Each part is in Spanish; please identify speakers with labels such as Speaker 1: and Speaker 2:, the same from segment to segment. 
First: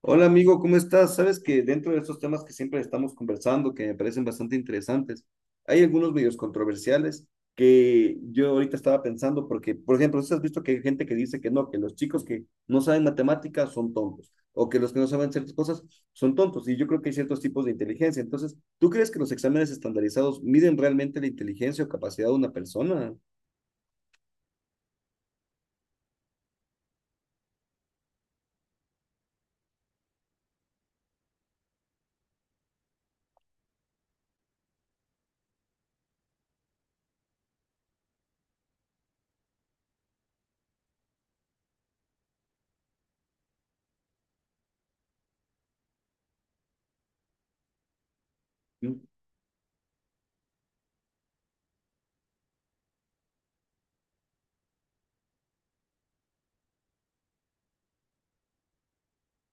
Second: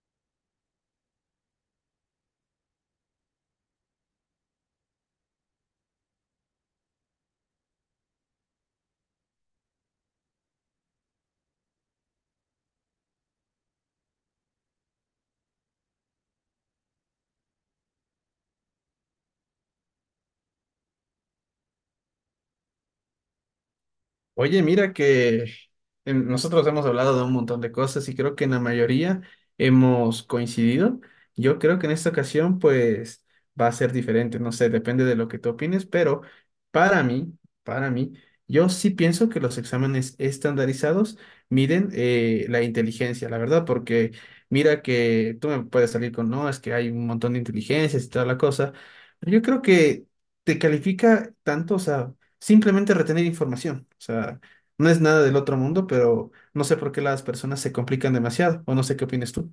Speaker 1: Hola amigo, ¿cómo estás? Sabes que dentro de estos temas que siempre estamos conversando, que me parecen bastante interesantes, hay algunos medios controversiales que yo ahorita estaba pensando, porque, por ejemplo, ¿sí has visto que hay gente que dice que no, que los chicos que no saben matemáticas son tontos, o que los que no saben ciertas cosas son tontos? Y yo creo que hay ciertos tipos de inteligencia. Entonces, ¿tú crees que los exámenes estandarizados miden realmente la inteligencia o capacidad de una persona?
Speaker 2: Oye, mira que nosotros hemos hablado de un montón de cosas y creo que en la mayoría hemos coincidido. Yo creo que en esta ocasión pues va a ser diferente, no sé, depende de lo que tú opines, pero para mí, para mí, yo sí pienso que los exámenes estandarizados miden la inteligencia, la verdad, porque mira que tú me puedes salir con, no, es que hay un montón de inteligencias y toda la cosa. Pero yo creo que te califica tanto, o sea simplemente retener información. O sea, no es nada del otro mundo, pero no sé por qué las personas se complican demasiado, o no sé qué opinas tú.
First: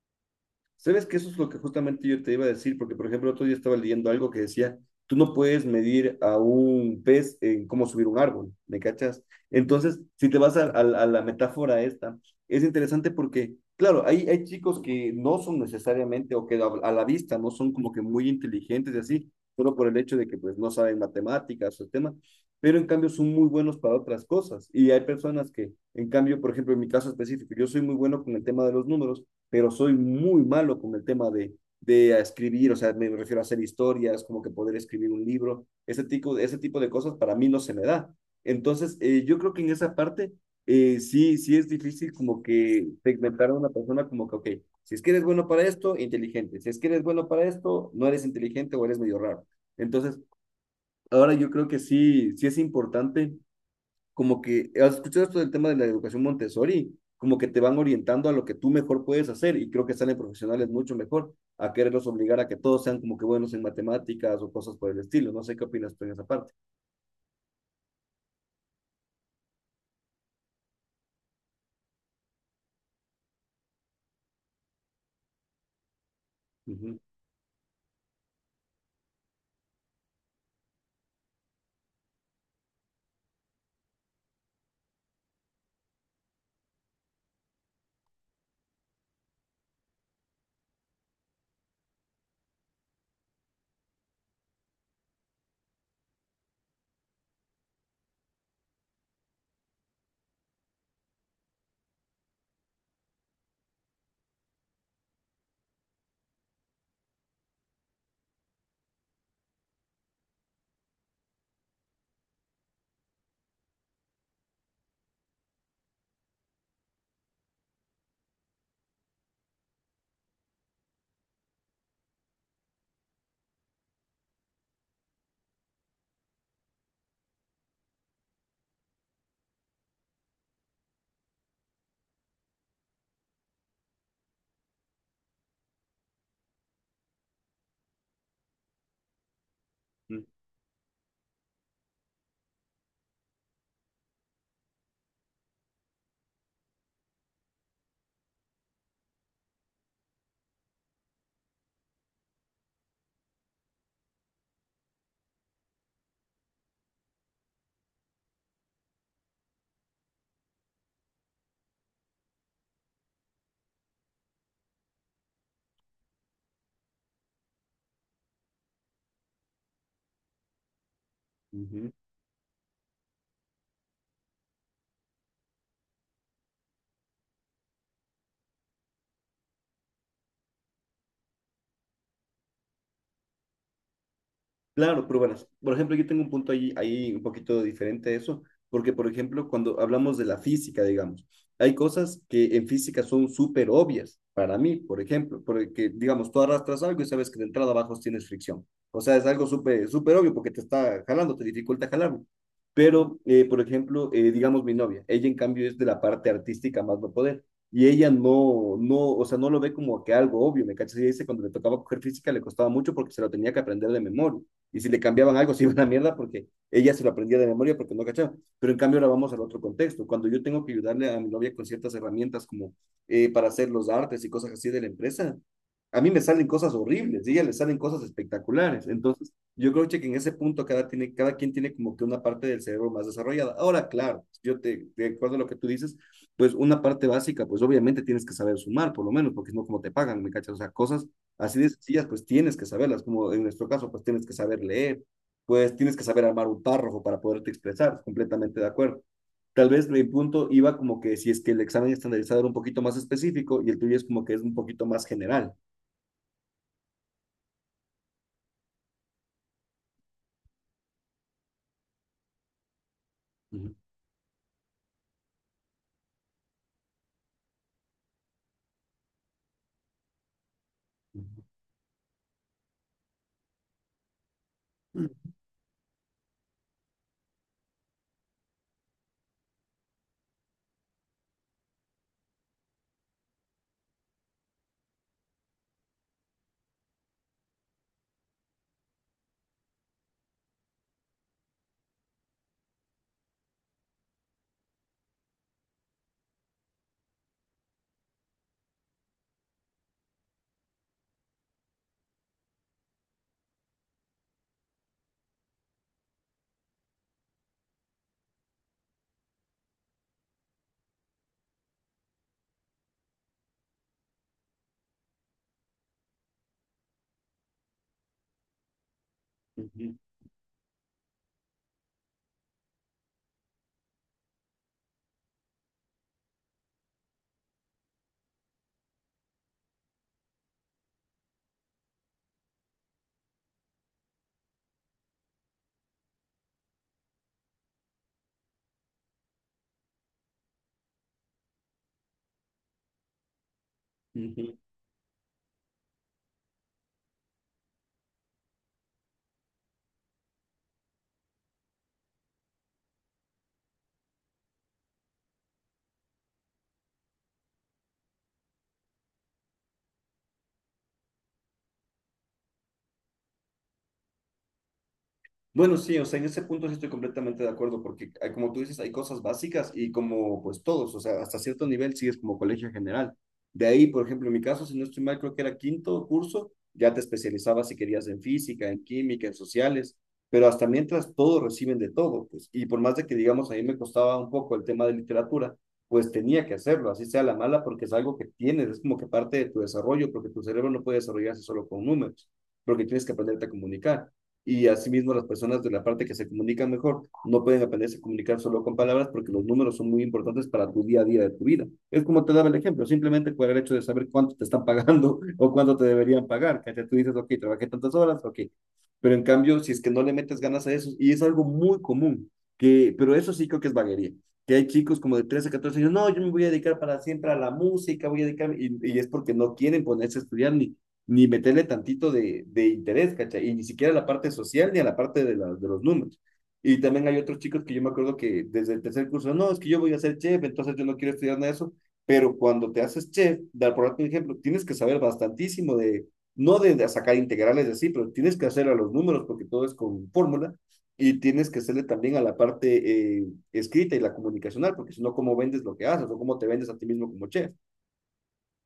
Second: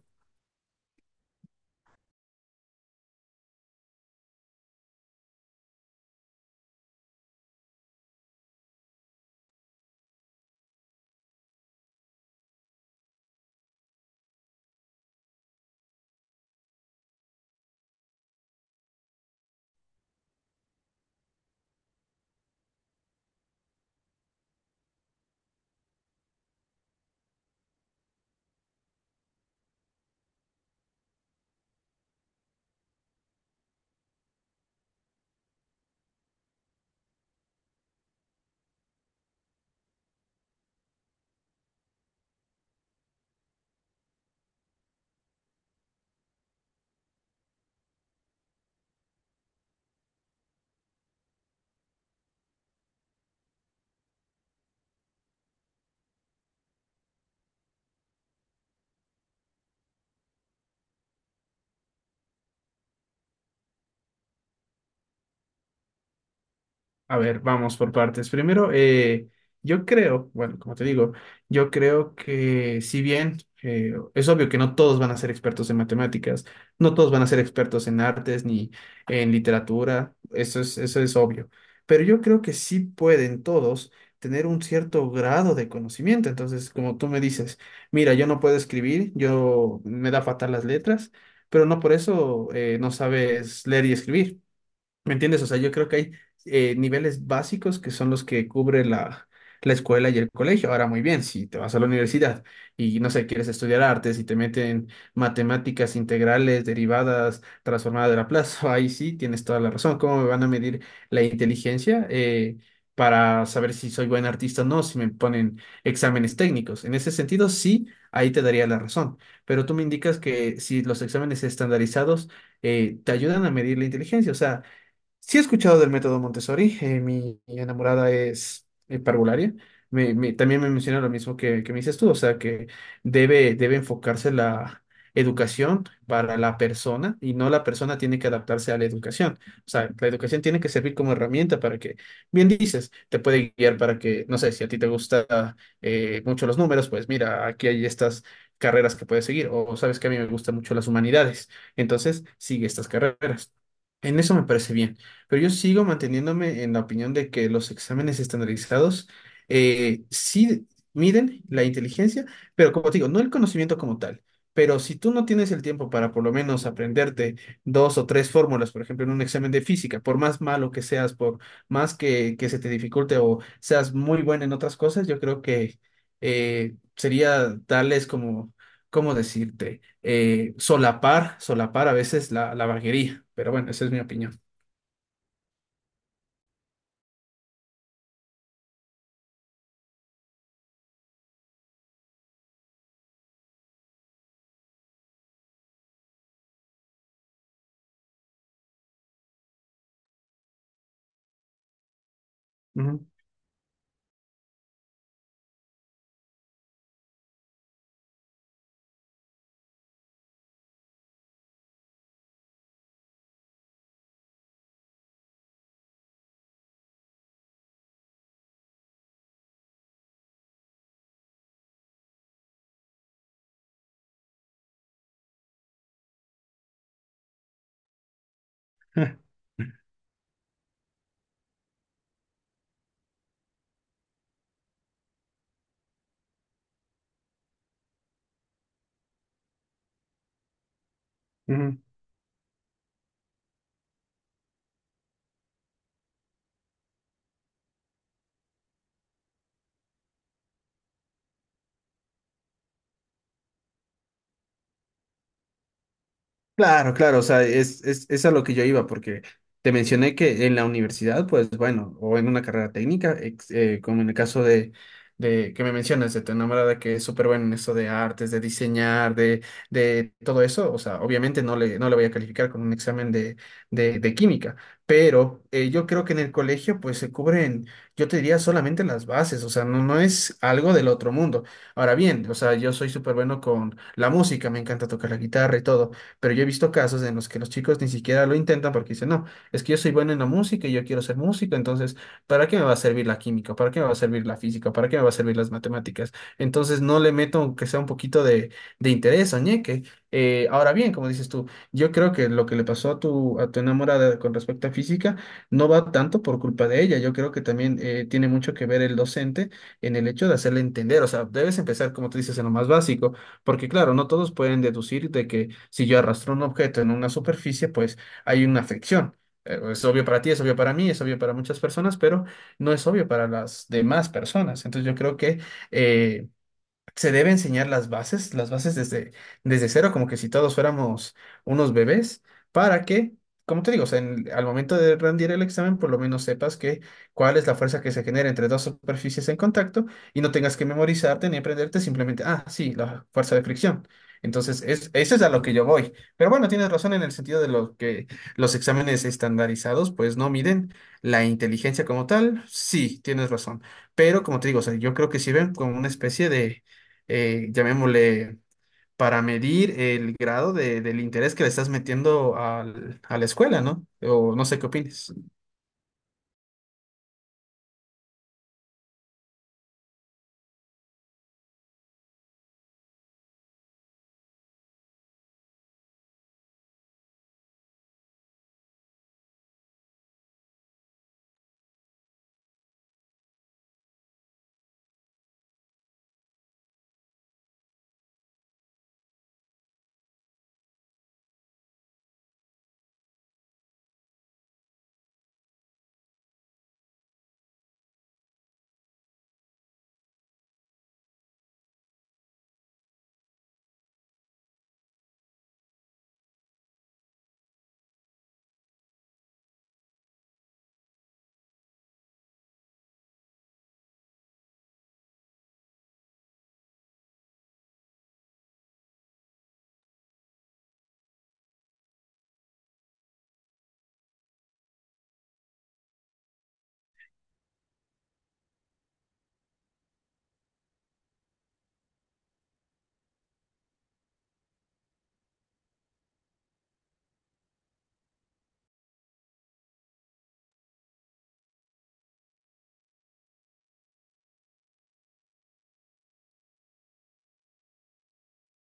Speaker 1: Sabes que eso es lo que justamente yo te iba a decir, porque por ejemplo, otro día estaba leyendo algo que decía, tú no puedes medir a un pez en cómo subir un árbol, ¿me cachas? Entonces, si te vas a, a la metáfora esta, es interesante porque, claro, hay chicos que no son necesariamente o que a la vista no son como que muy inteligentes y así, solo por el hecho de que pues no saben matemáticas o el tema, pero en cambio son muy buenos para otras cosas. Y hay personas que, en cambio, por ejemplo, en mi caso específico, yo soy muy bueno con el tema de los números pero soy muy malo con el tema de escribir, o sea, me refiero a hacer historias, como que poder escribir un libro, ese tipo de cosas para mí no se me da. Entonces, yo creo que en esa parte sí es difícil como que segmentar a una persona como que, ok, si es que eres bueno para esto, inteligente, si es que eres bueno para esto, no eres inteligente o eres medio raro. Entonces, ahora yo creo que sí es importante como que, ¿has escuchado esto del tema de la educación Montessori? Como que te van orientando a lo que tú mejor puedes hacer y creo que salen profesionales mucho mejor a quererlos obligar a que todos sean como que buenos en matemáticas o cosas por el estilo. No sé qué opinas tú en esa parte.
Speaker 2: A ver, vamos por partes. Primero, yo creo, bueno, como te digo, yo creo que si bien es obvio que no todos van a ser expertos en matemáticas, no
Speaker 1: Ujú,
Speaker 2: todos van a ser expertos en artes ni en literatura, eso es obvio, pero yo creo que sí pueden todos tener un cierto grado de conocimiento. Entonces, como tú me dices, mira, yo no puedo escribir, yo me da fatal las letras, pero no por eso no sabes leer y escribir. ¿Me entiendes? O sea, yo creo que hay niveles básicos que son los que cubre la escuela y el colegio. Ahora, muy bien, si te vas a la universidad y, no sé, quieres estudiar artes y te meten matemáticas integrales, derivadas, transformadas de la plaza, ahí sí tienes toda la razón. ¿Cómo me van a medir la inteligencia? Para saber si soy buen artista o no, si me ponen exámenes técnicos. En ese sentido, sí, ahí te daría la razón. Pero tú me indicas que si los exámenes estandarizados te ayudan a medir la inteligencia, o sea, sí he escuchado del método Montessori. Mi enamorada es parvularia, también me menciona lo mismo que me dices tú, o sea que debe enfocarse la educación para la persona y no la persona tiene que adaptarse a la educación. O sea, la
Speaker 1: ujú,
Speaker 2: educación tiene que servir como herramienta para que, bien dices, te puede guiar para que, no sé, si a ti te gusta mucho los números, pues mira, aquí hay estas carreras que puedes seguir, o sabes que a mí me gustan mucho las humanidades, entonces sigue estas carreras. En eso me parece bien. Pero yo sigo manteniéndome en la opinión de que los exámenes estandarizados sí miden la inteligencia, pero como te digo, no el conocimiento como tal. Pero si tú no tienes el tiempo para por lo menos aprenderte dos o tres fórmulas, por ejemplo, en un examen de física, por más malo que seas, por
Speaker 1: ujú.
Speaker 2: más que se te dificulte o seas muy bueno en otras cosas, yo creo que sería darles como, ¿cómo decirte? Solapar, solapar a veces la vaguería. Pero bueno, esa es mi opinión.
Speaker 1: Claro, pero bueno, por ejemplo, yo tengo un punto ahí un poquito diferente a eso, porque por ejemplo, cuando hablamos de la física, digamos, hay cosas que en física son súper obvias para mí, por ejemplo, porque digamos, tú arrastras algo y sabes que de entrada abajo tienes fricción. O sea, es algo súper súper obvio porque te está jalando, te dificulta jalarlo. Pero, por ejemplo, digamos mi novia, ella en cambio es de la parte artística más no poder. Y ella o sea, no lo ve como que algo obvio, ¿me cachas? Ella dice, cuando le tocaba coger física le costaba mucho porque se lo tenía que aprender de memoria y si le cambiaban algo se iba a la mierda porque ella se lo aprendía de memoria porque no cachaba. Pero en cambio ahora vamos al otro contexto. Cuando yo tengo que ayudarle a mi novia con ciertas herramientas como para hacer los artes y cosas así de la empresa, a mí me salen cosas horribles y a ella le salen cosas espectaculares. Entonces, yo creo che, que en ese punto cada quien tiene como que una parte del cerebro más desarrollada. Ahora, claro, yo te acuerdo a lo que tú dices, pues una parte básica, pues obviamente tienes que saber sumar, por lo menos, porque es no como te pagan, ¿me cachas? O sea, cosas así de
Speaker 2: Ujú.
Speaker 1: sencillas, pues tienes que saberlas, como en nuestro caso, pues tienes que saber leer, pues tienes que saber armar un párrafo para poderte expresar, completamente de acuerdo. Tal vez mi punto iba como que si es que el examen estandarizado era un poquito más específico y el tuyo es como que es un poquito más general.
Speaker 2: Claro, claro, o sea, es a lo que yo iba, porque te mencioné que en la universidad, pues bueno, o en una carrera técnica,
Speaker 1: Ujú,
Speaker 2: como en el caso de que me mencionas, de tu enamorada que es súper buena en eso de artes, de diseñar, de todo eso. O sea, obviamente no le voy a calificar con un examen de, de química,
Speaker 1: ujú,
Speaker 2: pero yo creo que en el colegio, pues se cubren, yo te diría solamente las bases. O sea, no es algo del otro mundo. Ahora bien, o sea, yo soy súper bueno con la música, me encanta tocar la guitarra y todo, pero yo he visto casos en los que los chicos ni siquiera lo intentan porque dicen, no, es que yo soy bueno en la música y yo quiero ser músico, entonces, ¿para qué me va a servir la química? ¿Para qué me va a servir la física? ¿Para qué me va a servir las matemáticas? Entonces no le meto aunque sea un poquito de interés o ñeque. Ahora bien, como dices tú, yo creo que lo que le pasó a tu enamorada con respecto a física no va tanto por culpa de ella. Yo creo que también tiene mucho que ver el docente en el hecho de hacerle entender. O sea, debes empezar, como tú dices, en lo más básico. Porque claro, no todos pueden deducir de que si yo arrastro un objeto en una superficie, pues hay una fricción. Es
Speaker 1: ujú,
Speaker 2: obvio para ti, es obvio para mí, es obvio para muchas personas, pero no es obvio para las demás personas. Entonces yo creo que eh, se debe enseñar las bases desde, desde cero, como que si todos fuéramos unos bebés, para que, como te digo, o sea, al momento de rendir el examen, por lo menos sepas que cuál es la fuerza que se genera entre dos superficies en contacto y no tengas que memorizarte ni aprenderte simplemente, ah, sí, la fuerza de fricción.
Speaker 1: ujú.
Speaker 2: Entonces, es, eso es a lo que yo voy. Pero bueno, tienes razón en el sentido de lo que los exámenes estandarizados, pues no miden la inteligencia como tal. Sí, tienes razón. Pero como te digo, o sea, yo creo que sirven como una especie de llamémosle, para medir el grado del interés que le estás metiendo a la escuela, ¿no? O no sé qué opines.
Speaker 1: Bueno, sí, o sea, en ese punto sí estoy completamente de acuerdo, porque hay- como tú dices, hay cosas básicas y como pues todos, o sea, hasta cierto nivel sigues como colegio general. De ahí, por ejemplo, en mi caso, si no estoy mal, creo que era quinto curso, ya te especializabas si querías en física, en química, en sociales, pero hasta mientras todos reciben de todo, pues, y por más de que digamos, a mí me costaba un poco el tema de literatura, pues tenía que hacerlo, así sea la mala, porque es algo que tienes, es como que parte de tu desarrollo, porque tu cerebro no puede desarrollarse solo con números, porque tienes que aprenderte a comunicar y asimismo las personas de la parte que se comunican mejor no pueden aprenderse a comunicar solo con palabras porque los números son muy importantes para tu día a día de tu vida. Es como te daba el ejemplo, simplemente por el hecho de saber cuánto te están pagando o cuánto te deberían pagar, que tú dices, ok, trabajé tantas horas, ok. Pero en cambio, si es que no le metes ganas a eso, y es algo muy común, que, pero eso sí creo que es vaguería, que hay chicos como de 13 14 años, no, yo me voy a dedicar para siempre a la música, voy a dedicarme, y es porque no quieren ponerse a estudiar ni meterle tantito de interés, ¿cachai? Y ni siquiera a la parte social ni a la parte de los números. Y también hay otros chicos que yo me acuerdo que desde el tercer curso, no, es que yo voy a ser chef, entonces yo no quiero estudiar nada de eso, pero cuando te haces chef, dar por un ejemplo, tienes que saber bastantísimo no de sacar integrales de así, pero tienes que hacer a los números porque todo es con fórmula y tienes que hacerle también a la parte escrita y la comunicacional, porque si no, ¿cómo vendes lo que haces o cómo te vendes a ti mismo como chef?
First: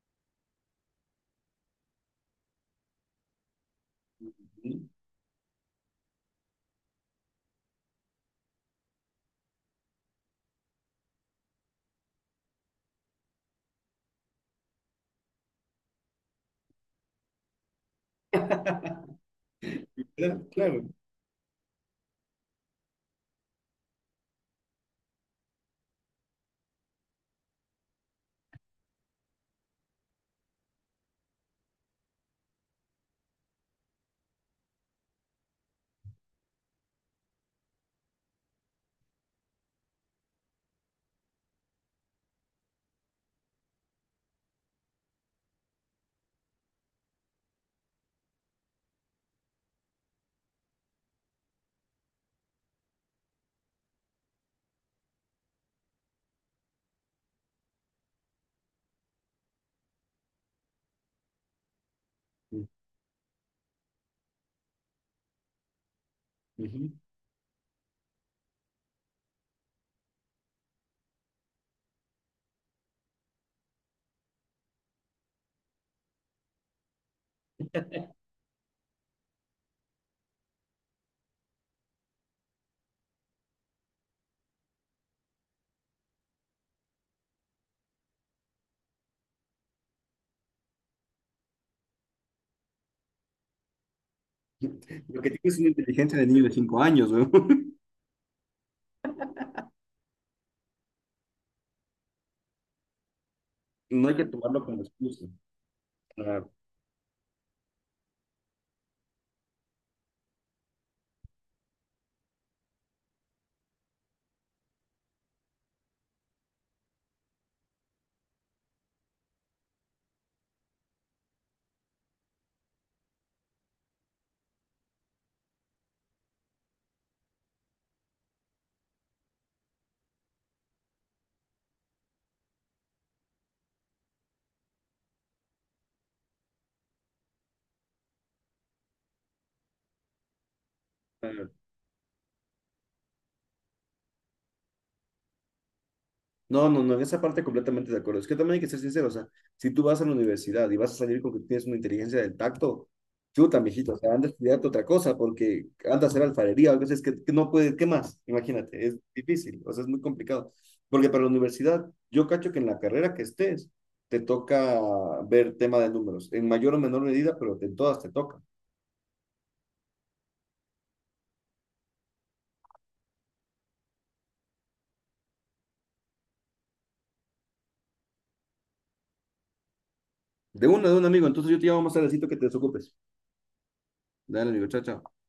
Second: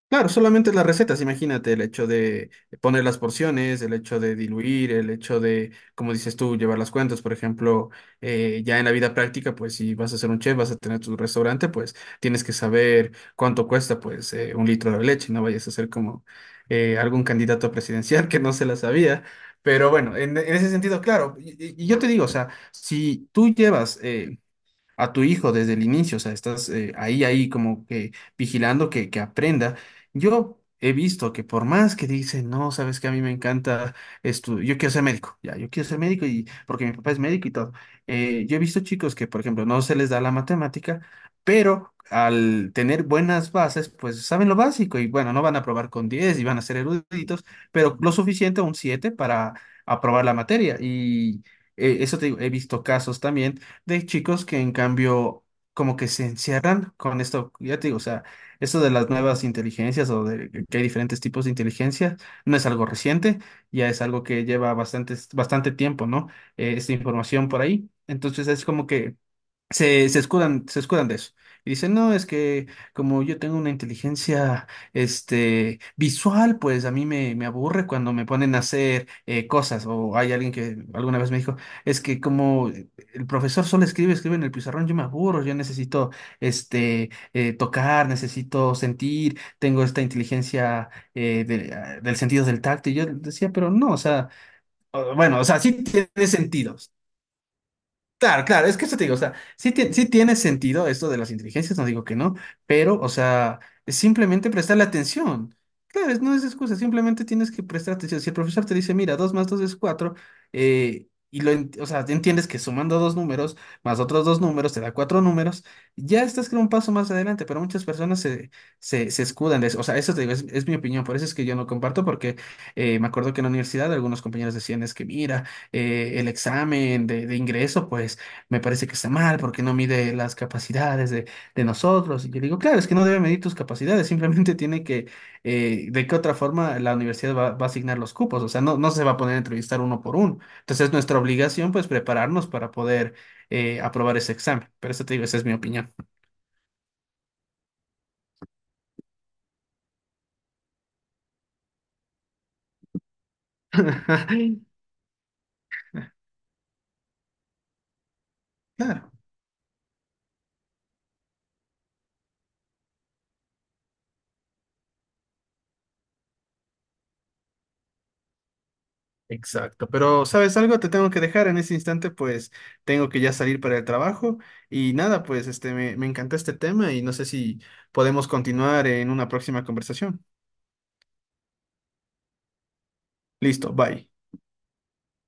Speaker 2: Claro, solamente las recetas, imagínate, el hecho de poner las porciones, el hecho de
Speaker 1: ¿No?
Speaker 2: diluir, el hecho de, como dices tú, llevar las cuentas, por ejemplo, ya en la vida práctica, pues si vas a ser un chef, vas a tener tu restaurante, pues tienes que saber cuánto cuesta, pues, un litro de leche. No vayas a ser como algún candidato presidencial que no se la sabía. Pero bueno, en,
Speaker 1: Claro,
Speaker 2: en ese
Speaker 1: claro.
Speaker 2: sentido, claro, y, y yo te digo, o sea, si tú llevas a tu hijo desde el inicio, o sea, estás ahí, ahí como que vigilando que aprenda. Yo he visto que por más que dicen, no, sabes que a mí me encanta esto, yo quiero ser médico, ya, yo quiero ser médico y porque mi papá es médico y todo. Yo he visto chicos que, por ejemplo, no se les da la matemática, pero al tener buenas bases, pues saben lo básico y bueno, no van a aprobar con 10 y van a ser eruditos, pero lo suficiente, un 7 para aprobar la materia y... eso te digo, he visto casos también de chicos que en cambio como que se encierran con esto. Ya te digo, o sea, esto de las nuevas inteligencias o de que hay diferentes tipos de inteligencia, no es
Speaker 1: Uh
Speaker 2: algo reciente, ya es algo que lleva bastante, bastante tiempo, ¿no? Eh,
Speaker 1: -huh.
Speaker 2: esta información por ahí. Entonces es como que se escudan, se escudan de eso. Y dicen, no, es que como yo tengo una inteligencia visual, pues a mí me aburre cuando me ponen a hacer cosas. O hay alguien que alguna vez me dijo, es que como el profesor solo escribe, escribe en el pizarrón, yo me aburro, yo necesito tocar, necesito sentir, tengo esta inteligencia del sentido del tacto. Y yo decía, pero no, o sea,
Speaker 1: Lo que
Speaker 2: bueno, o
Speaker 1: tienes
Speaker 2: sea,
Speaker 1: es una
Speaker 2: sí
Speaker 1: inteligencia de
Speaker 2: tiene
Speaker 1: niño de
Speaker 2: sentido.
Speaker 1: 5 años, güey.
Speaker 2: Claro, claro, es que eso te digo, o sea, sí, sí tiene sentido esto de las inteligencias, no digo que no, pero, o sea, es
Speaker 1: No hay que
Speaker 2: simplemente
Speaker 1: tomarlo como
Speaker 2: prestarle
Speaker 1: excusa.
Speaker 2: atención. Claro, no es
Speaker 1: Ah,
Speaker 2: excusa, simplemente tienes que prestar atención. Si el profesor te dice, mira, 2 más 2 es 4, o sea, entiendes que sumando dos números más otros dos números te da cuatro números, ya estás con un paso más adelante, pero muchas personas se escudan de eso. O sea, eso te digo, es mi opinión, por eso es que yo no comparto, porque me acuerdo que en la universidad algunos compañeros decían, es que mira, el examen de ingreso, pues me parece que está mal porque no mide las capacidades de nosotros. Y yo digo, claro, es que no debe medir tus capacidades, simplemente tiene que, de qué otra forma la universidad va a asignar los cupos. O sea, no se va a poner a entrevistar uno por uno. Entonces, nuestra
Speaker 1: ah.
Speaker 2: obligación, pues, prepararnos para poder aprobar ese examen. Pero eso te digo, esa es mi opinión.
Speaker 1: No, no, no, en esa parte completamente de acuerdo. Es que también hay que ser sincero, o sea, si tú vas a la universidad y vas a salir con que tienes una inteligencia del tacto, chuta, mijito, o sea, anda a estudiarte otra cosa porque anda a hacer alfarería, a veces que no puede, ¿qué más? Imagínate, es
Speaker 2: Claro.
Speaker 1: difícil, o sea, es muy complicado. Porque para la universidad, yo cacho que en la carrera que estés, te toca ver tema de números, en mayor o menor medida, pero en todas te toca.
Speaker 2: Exacto, pero ¿sabes algo? Te tengo que dejar en ese instante, pues tengo que ya salir para el trabajo y nada, pues me encantó este tema y no sé si podemos continuar en una próxima conversación.
Speaker 1: De uno, de un amigo. Entonces yo te llamo más tardecito que te desocupes.
Speaker 2: Listo, bye.
Speaker 1: Dale, amigo. Chao, chao.